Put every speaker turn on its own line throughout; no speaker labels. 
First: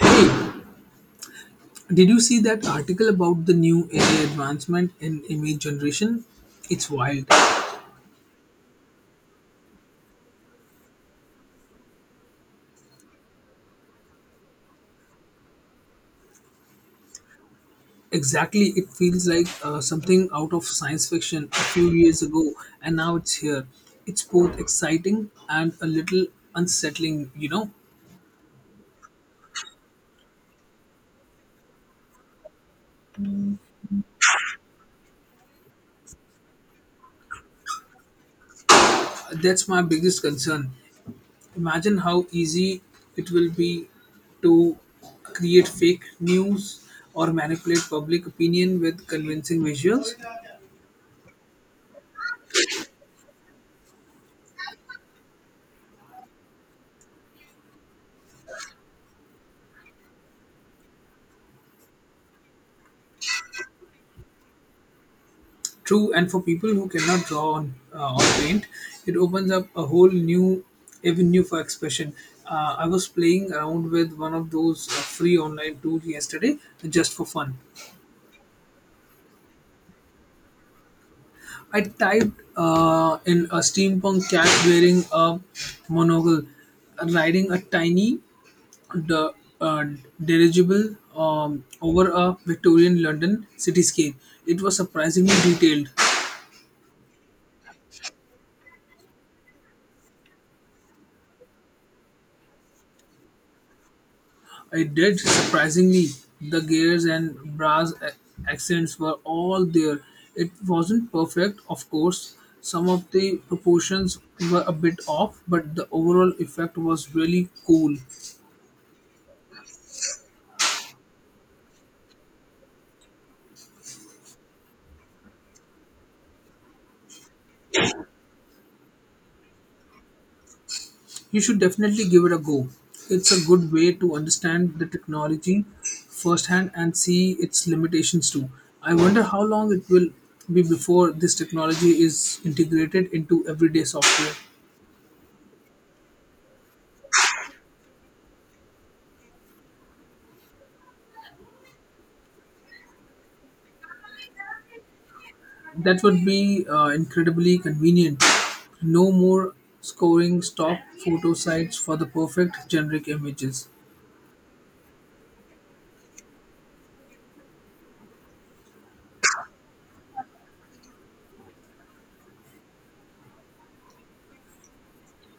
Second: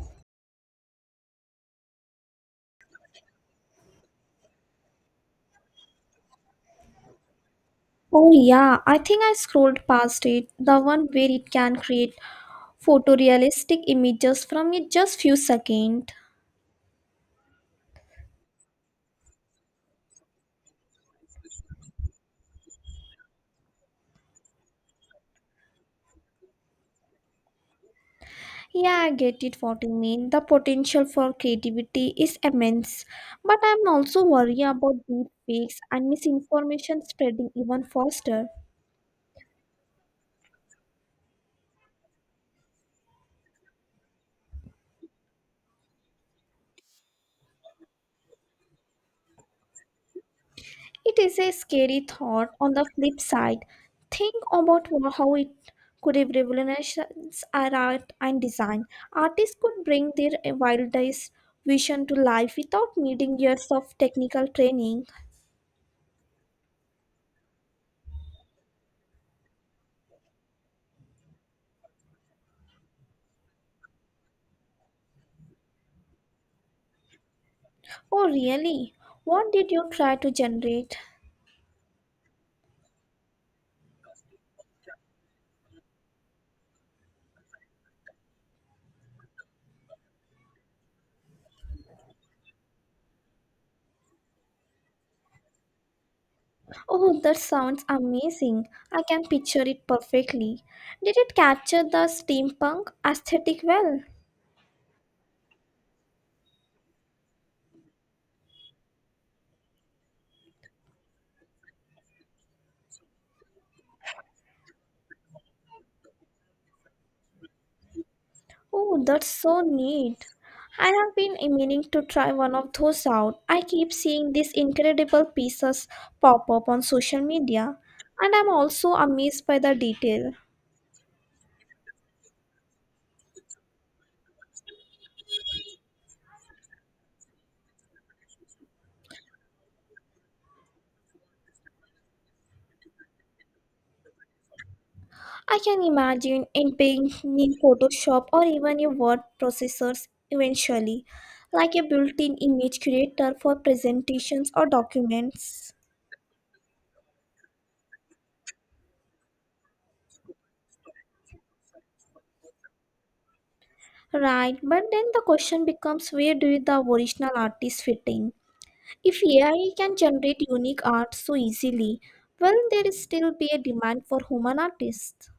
Hey, did you see that article about the new AI advancement in image generation? It's wild.
Oh, yeah, I think I scrolled past it. The one where it can create photorealistic images from it just few seconds.
Exactly, it feels like something out of science fiction a few years ago, and now it's here. It's both exciting and a little unsettling, you know?
Yeah, I get it what you mean. The potential for creativity is immense. But I'm also worried about deep fakes and misinformation spreading even faster.
That's my biggest concern. Imagine how easy it will be to create fake news or manipulate public opinion with convincing visuals.
It is a scary thought. On the flip side, think about how it could have revolutionized our art and design. Artists could bring their wildest vision to life without needing years of technical training.
True, and for people who cannot draw on or paint, it opens up a whole new avenue for expression. I was playing around with one of those free online tools yesterday just for fun.
Oh, really? What did you try to generate?
I typed in a steampunk cat wearing a monocle, riding a tiny the uh, dirigible over a Victorian London cityscape. It was surprisingly detailed.
Oh, that sounds amazing. I can picture it perfectly. Did it capture the steampunk aesthetic well?
It did, surprisingly. The gears and accents were all there. It wasn't perfect, of course. Some of the proportions were a bit off, but the overall effect was really cool.
Oh, that's so neat. I have been meaning to try one of those out. I keep seeing these incredible pieces pop up on social media, and I'm also amazed by the detail.
You should definitely give it a go. It's a good way to understand the technology firsthand and see its limitations too. I wonder how long it will be before this technology is integrated into everyday software.
I can imagine it being in Photoshop or even your word processors eventually, like a built in image creator for presentations or documents.
That would be incredibly convenient. No more scoring stock photo sites for the perfect generic images.
Right, but then the question becomes where do the original artists fit in? If AI can generate unique art so easily, will there still be a demand for human artists?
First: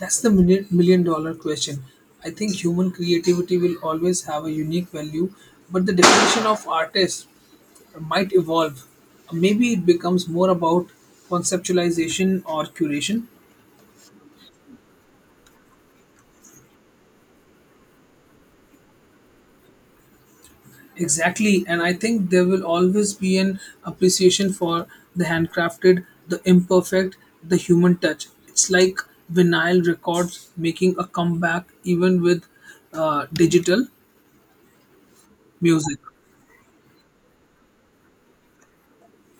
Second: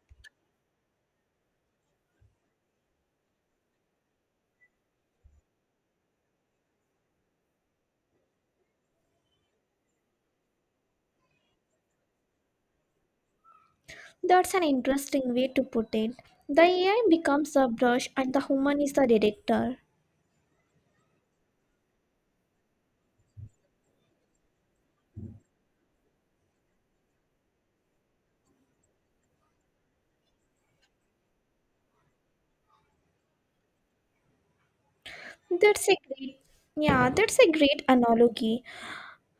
That's the million dollar question. I think human creativity will always have a unique value, but the definition of artist might evolve. Maybe it becomes more about conceptualization or curation.
That's an interesting way to put it. The AI becomes the brush and the human is the director.
Exactly, and I think there will always be an appreciation for the handcrafted, the imperfect, the human touch. It's like vinyl records making a comeback even with digital
That's a
music.
great yeah, that's a great analogy.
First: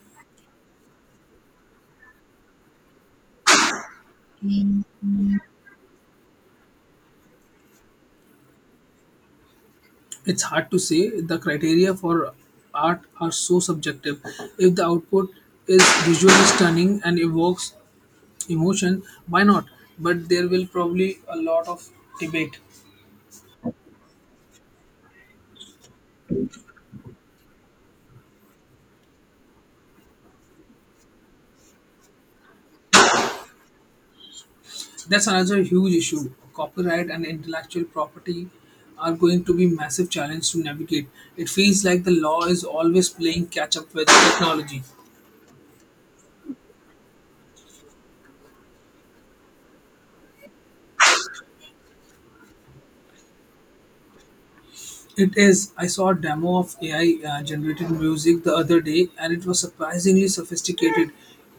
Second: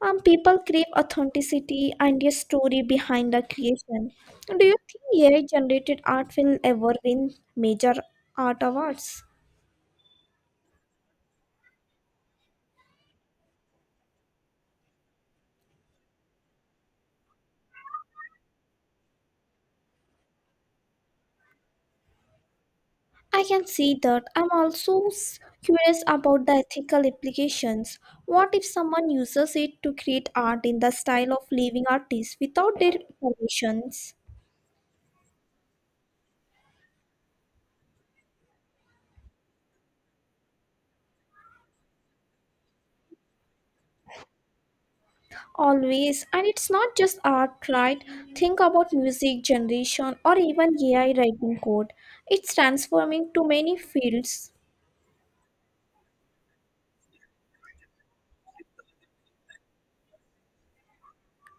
People crave authenticity and a story behind the creation. Do you think AI generated art will ever win major art awards?
It's hard to say, the criteria for art are so subjective. If the output is visually stunning and evokes emotion, why not? But there will probably a lot of debate.
I can see that. I'm also curious about the ethical implications. What if someone uses it to create art in the style of living artists without their permissions?
That's another huge issue. Copyright and intellectual property are going to be massive challenge to navigate. It feels like the law is always playing catch up with technology.
Always, and it's not just art, right? Think about music generation or even AI writing code. It's transforming to many fields.
It is. I saw a demo of AI generated music the other day and it was surprisingly sophisticated.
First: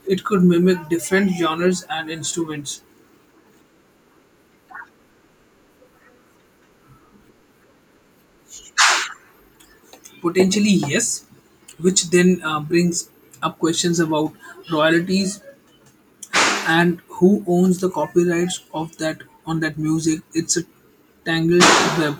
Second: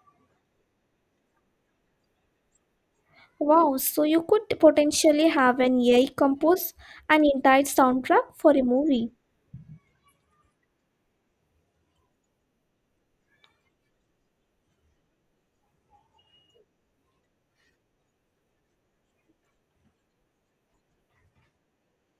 It could mimic different genres and instruments.
Wow, so you could potentially have an AI compose an entire soundtrack for a movie.
Potentially, yes, which then brings up questions about royalties and who owns the copyrights of that on that music. It's a tangled web.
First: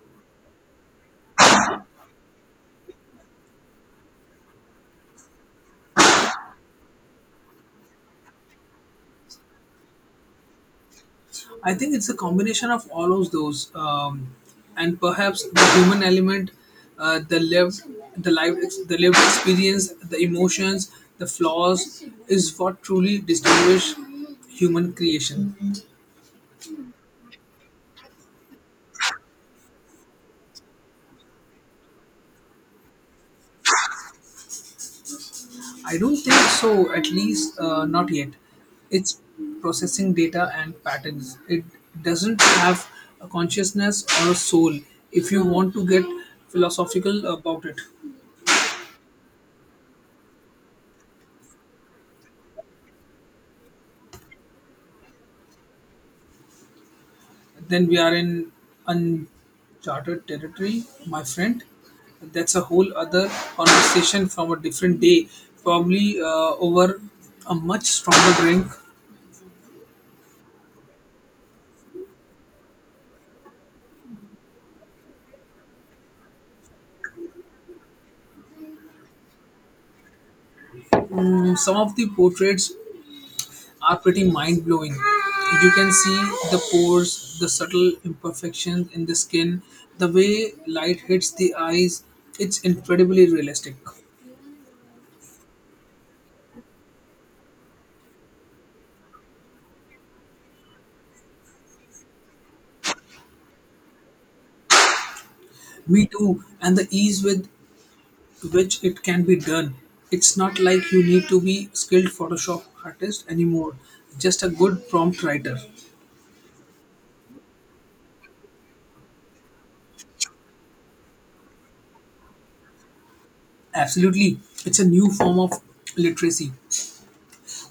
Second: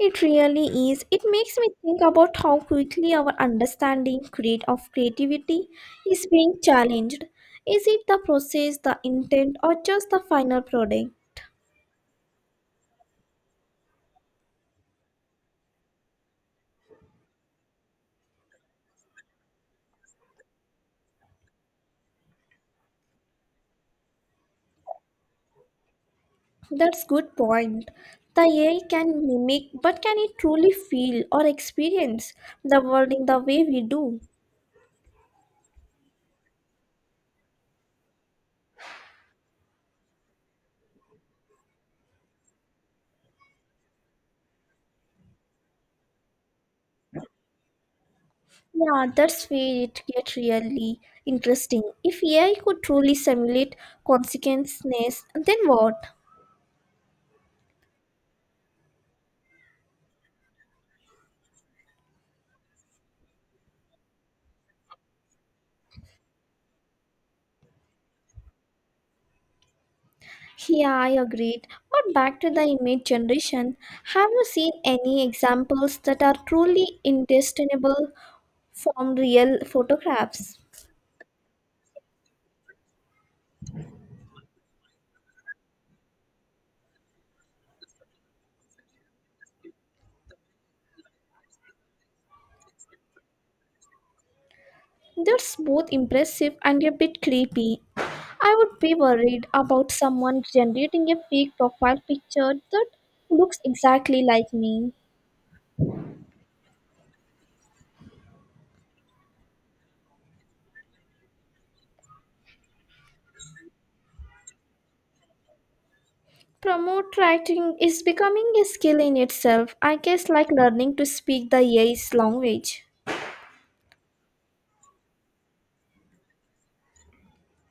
It really is. It makes me think about how quickly our understanding create of creativity is being challenged. Is it the process, the intent, or just the final product?
I think it's a combination of all of those, and perhaps the human element, uh, the lived the life the lived experience, the emotions, the flaws, is what truly distinguish human creation.
That's good point. The AI can mimic, but can it truly feel or experience the world in the way we do?
I don't think so, at least not yet. It's processing data and patterns. It doesn't have a consciousness or a soul. If you want to get philosophical about it,
Yeah, that's where it gets really interesting. If AI could truly simulate consequences, then what?
then we are in uncharted territory, my friend. That's a whole other conversation from a different day, probably over a much stronger drink.
Yeah, I agreed. But back to the image generation, have you seen any examples that are truly indistinguishable from real photographs?
Mm, some of the portraits are pretty mind blowing. You can see the pores, the subtle imperfections in the skin, the way light hits the eyes. It's incredibly realistic.
That's both impressive and a bit creepy. I would be worried about someone generating a fake profile picture that looks exactly like me.
Me too, and the ease with which it can be done. It's not like you need to be skilled Photoshop artist anymore, just a good prompt writer.
Promote writing is becoming a skill in itself, I guess, like learning to speak the AI's language.
Absolutely, it's a new form of literacy.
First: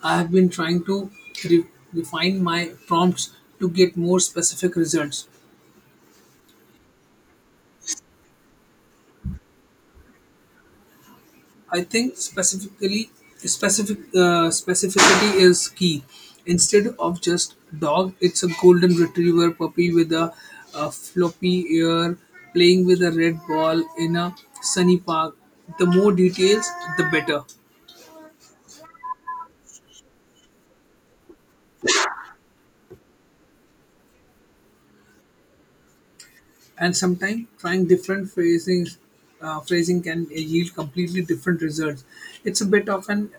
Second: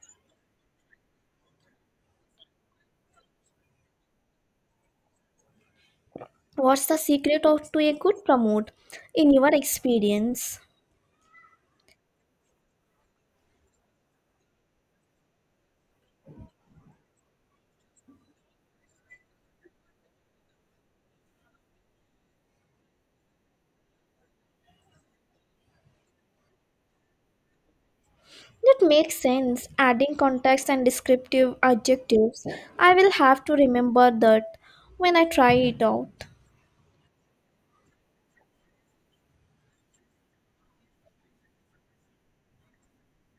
I have been trying to re- refine my prompts to get more specific results.
What's the secret of to a good promote in your experience?
I think specifically specific specificity is key. Instead of just dog, it's a golden retriever puppy with a floppy ear playing with a red ball in a sunny park. The more details, the better.
That makes sense. Adding context and descriptive adjectives. I will have to remember that when I try it out.
And sometimes trying different phrasing can yield completely different results. It's a bit of an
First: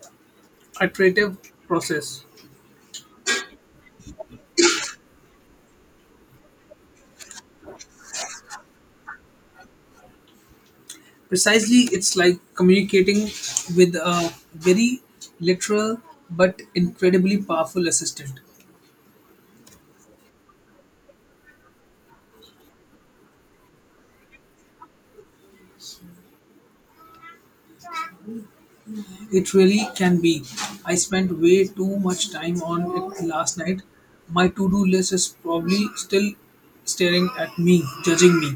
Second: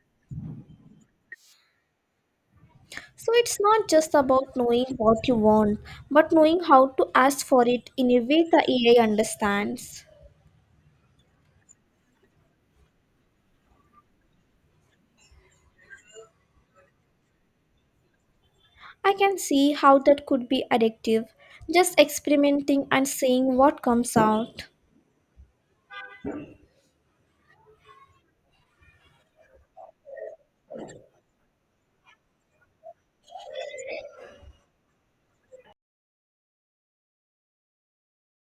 iterative process.
So it's not just about knowing what you want, but knowing how to ask for it in a way the AI understands.
Precisely, it's like communicating with a very literal but incredibly powerful assistant.
I can see how that could be addictive. Just experimenting and seeing what comes out.
It really can be. I spent way too much time on it last night. My to-do list is probably still staring at me, judging me.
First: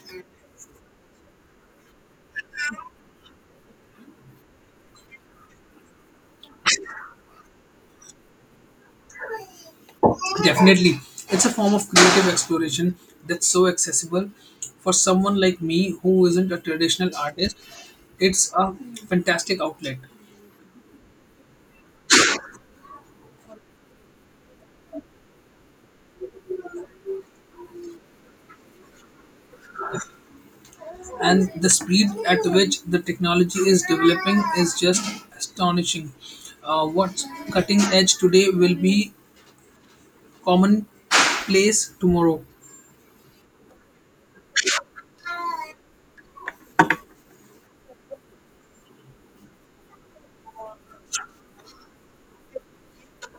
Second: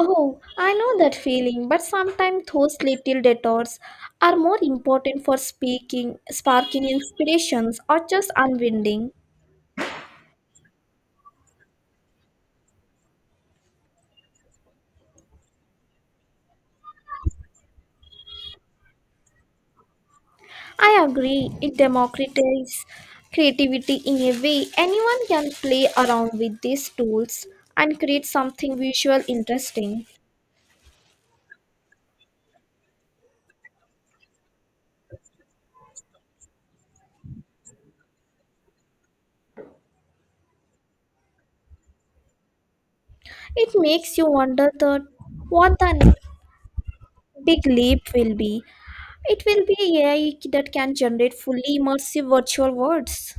Oh, I know that feeling, but sometimes those little detours are more important for speaking, sparking inspirations, or just unwinding.
Definitely. It's a form of creative exploration that's so accessible for someone like me who isn't a traditional artist. It's a fantastic outlet.
I agree, it democratizes creativity in a way. Anyone can play around with these tools and create something visual interesting.
And the speed at which the technology is developing is just astonishing. What's cutting edge today will be commonplace tomorrow.
It makes you wonder that what the big leap will be. It will be AI that can generate fully immersive virtual worlds.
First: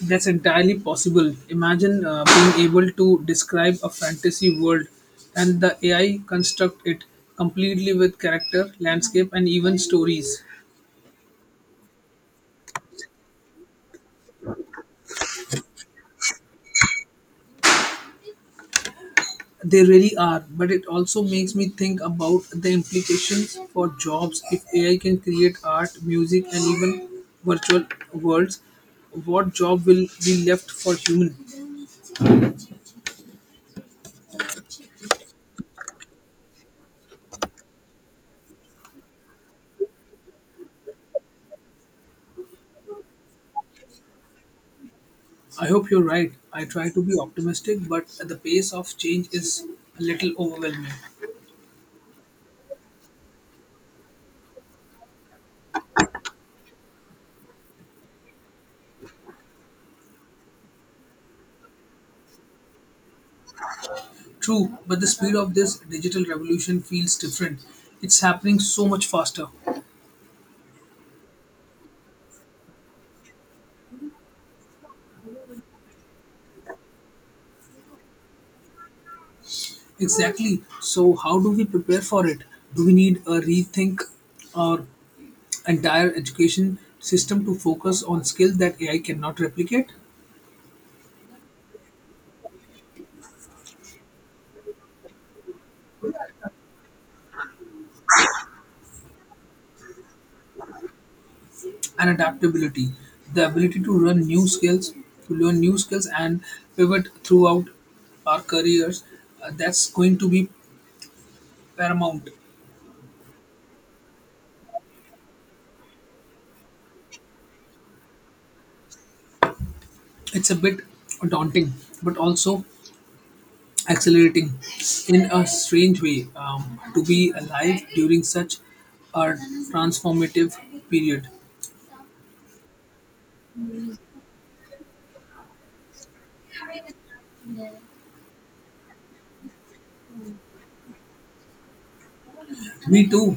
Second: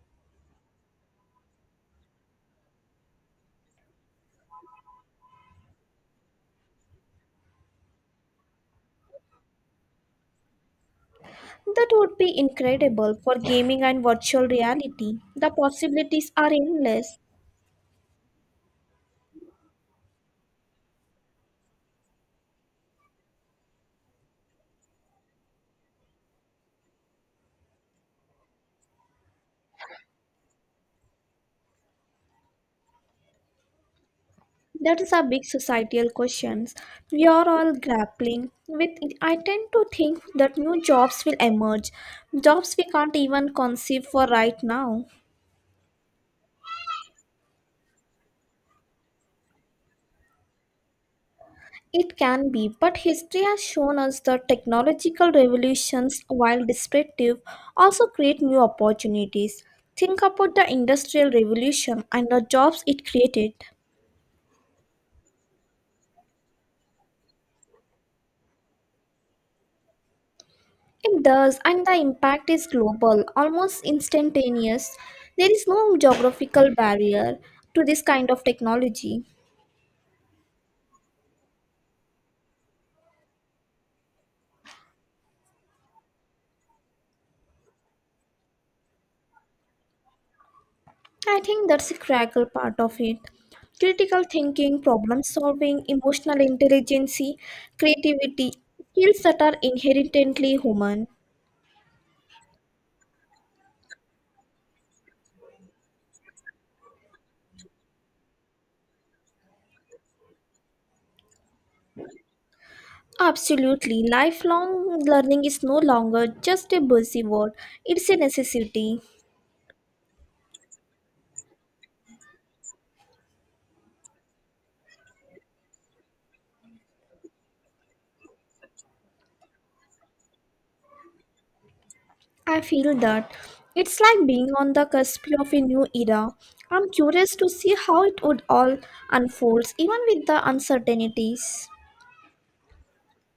That's entirely possible. Imagine being able to describe a fantasy world and the AI construct it completely with character, landscape, and even stories.
That would be incredible for gaming and virtual reality. The possibilities are endless.
They really are, but it also makes me think about the implications for jobs if AI can create art, music, and even virtual worlds. What job will be left for human?
That is a big societal question we are all grappling with. I tend to think that new jobs will emerge, jobs we can't even conceive for right now.
I hope you're right. I try to be optimistic, but the pace of change is a little overwhelming.
It can be, but history has shown us that technological revolutions, while destructive, also create new opportunities. Think about the Industrial Revolution and the jobs it created.
True, but the speed of this digital revolution feels different. It's happening so much faster.
It does, and the impact is global, almost instantaneous. There is no geographical barrier to this kind of technology.
Exactly. So, how do we prepare for it? Do we need a rethink or entire education system to focus on skills that AI cannot replicate
I think that's a critical part of it. Critical thinking, problem solving, emotional intelligence, creativity, skills that are inherently human.
and adaptability, the ability to run new skills, to learn new skills and pivot throughout our careers. That's going to be paramount.
Absolutely, lifelong learning is no longer just a buzzword, it's a necessity.
It's a bit daunting, but also accelerating in a strange way, to be alive during such a transformative period.
I feel that it's like being on the cusp of a new era. I'm curious to see how it would all unfolds, even with the uncertainties.
Me too.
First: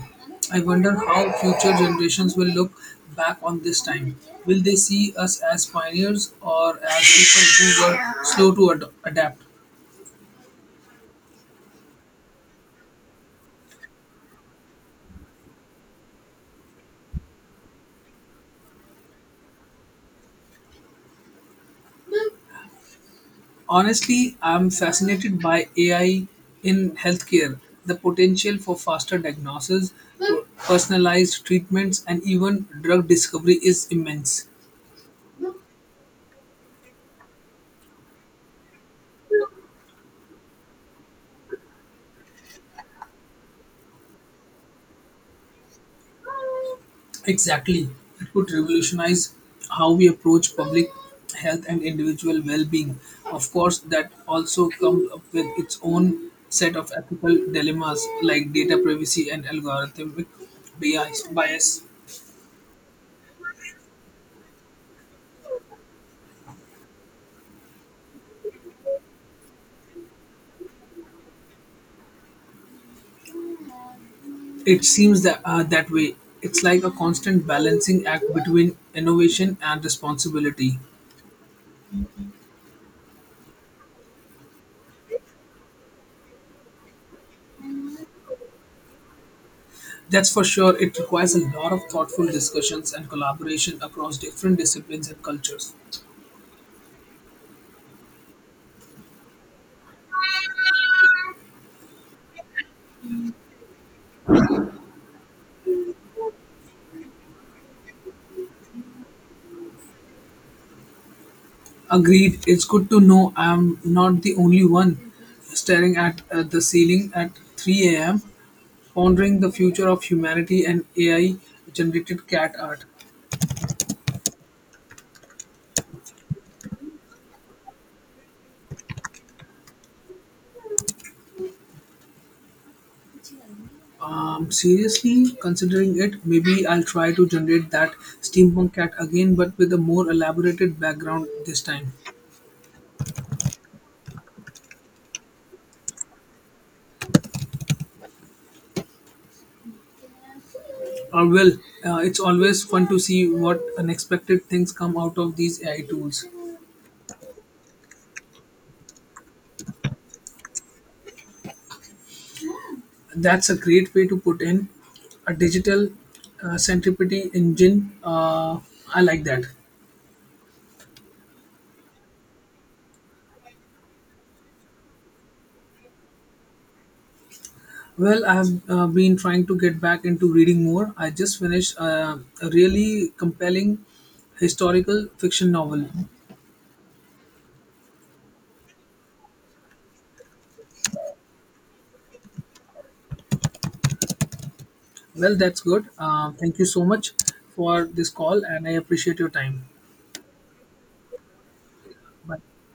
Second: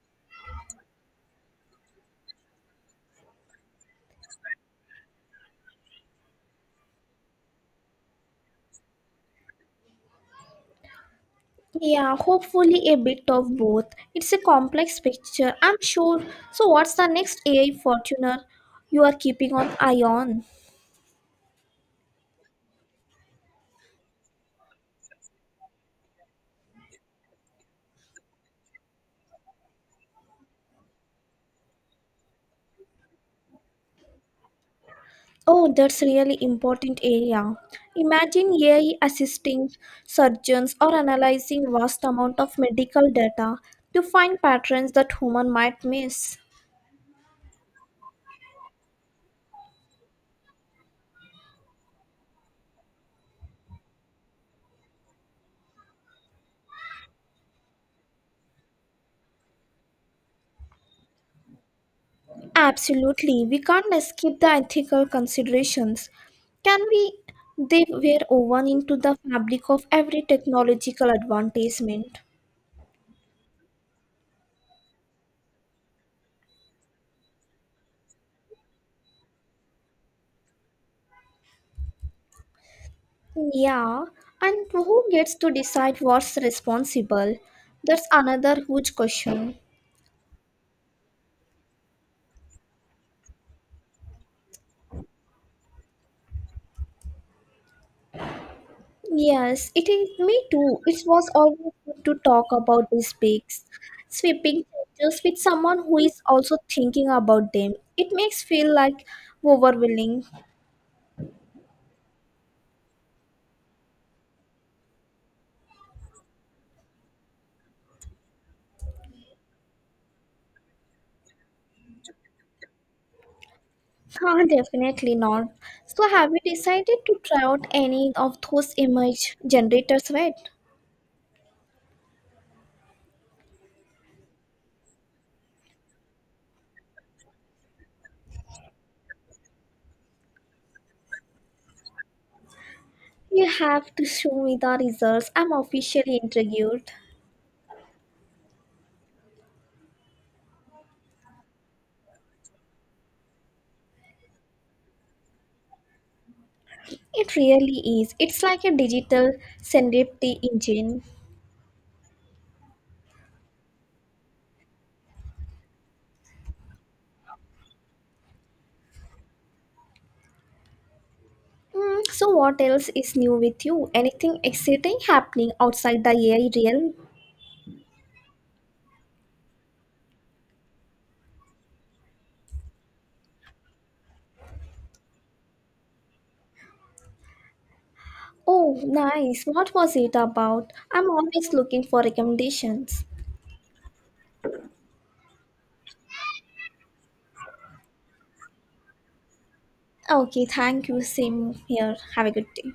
I wonder how future generations will look back on this time. Will they see us as pioneers or as people who were adapt?
Yeah, hopefully a bit of both. It's a complex picture, I'm sure. So, what's the next AI Fortuner you are keeping an eye on?
Honestly, I'm fascinated by AI in healthcare, the potential for faster diagnosis, personalized treatments, and even drug discovery is immense.
Oh, that's really important area. Imagine AI assisting surgeons or analyzing vast amount of medical data to find patterns that human might miss.
Exactly. It could revolutionize how we approach public health and individual well being. Of course, that also comes up with its own set of ethical dilemmas like data privacy and algorithmic bias.
Absolutely. We can't escape the ethical considerations. Can we? They were woven into the fabric of every technological advancement.
It seems that, that way. It's like a constant balancing act between innovation and responsibility.
Yeah, and who gets to decide what's responsible? That's another huge question.
That's for sure. It requires a lot of thoughtful discussions and collaboration across different disciplines and cultures.
Yes, it is me too. It was always good to talk about these big, sweeping changes with someone who is also thinking about them. It makes feel like overwhelming.
Agreed. It's good to know I'm not the only one staring at the ceiling at 3 a.m., pondering the future of humanity and AI generated cat art.
Ah, definitely not. So, have you decided to try out any of those image generators yet?
Seriously, considering it, maybe I'll try to generate that steampunk cat again, but with a more elaborated background this time.
You have to show me the results. I'm officially intrigued.
Or will, it's always fun to see what unexpected things come out of these AI tools.
It really is. It's like a digital serendipity engine.
That's a great way to put in a digital, centripety engine. I like that.
Mm, so, what else is new with you? Anything exciting happening outside the AI realm?
Well, I have been trying to get back into reading more. I just finished a really compelling historical fiction novel.
Oh, nice. What was it about? I'm always looking for recommendations.
Well, that's good. Thank you so much for this call, and I appreciate your time.
Okay, thank you. Same here. Have a good
Bye.
day.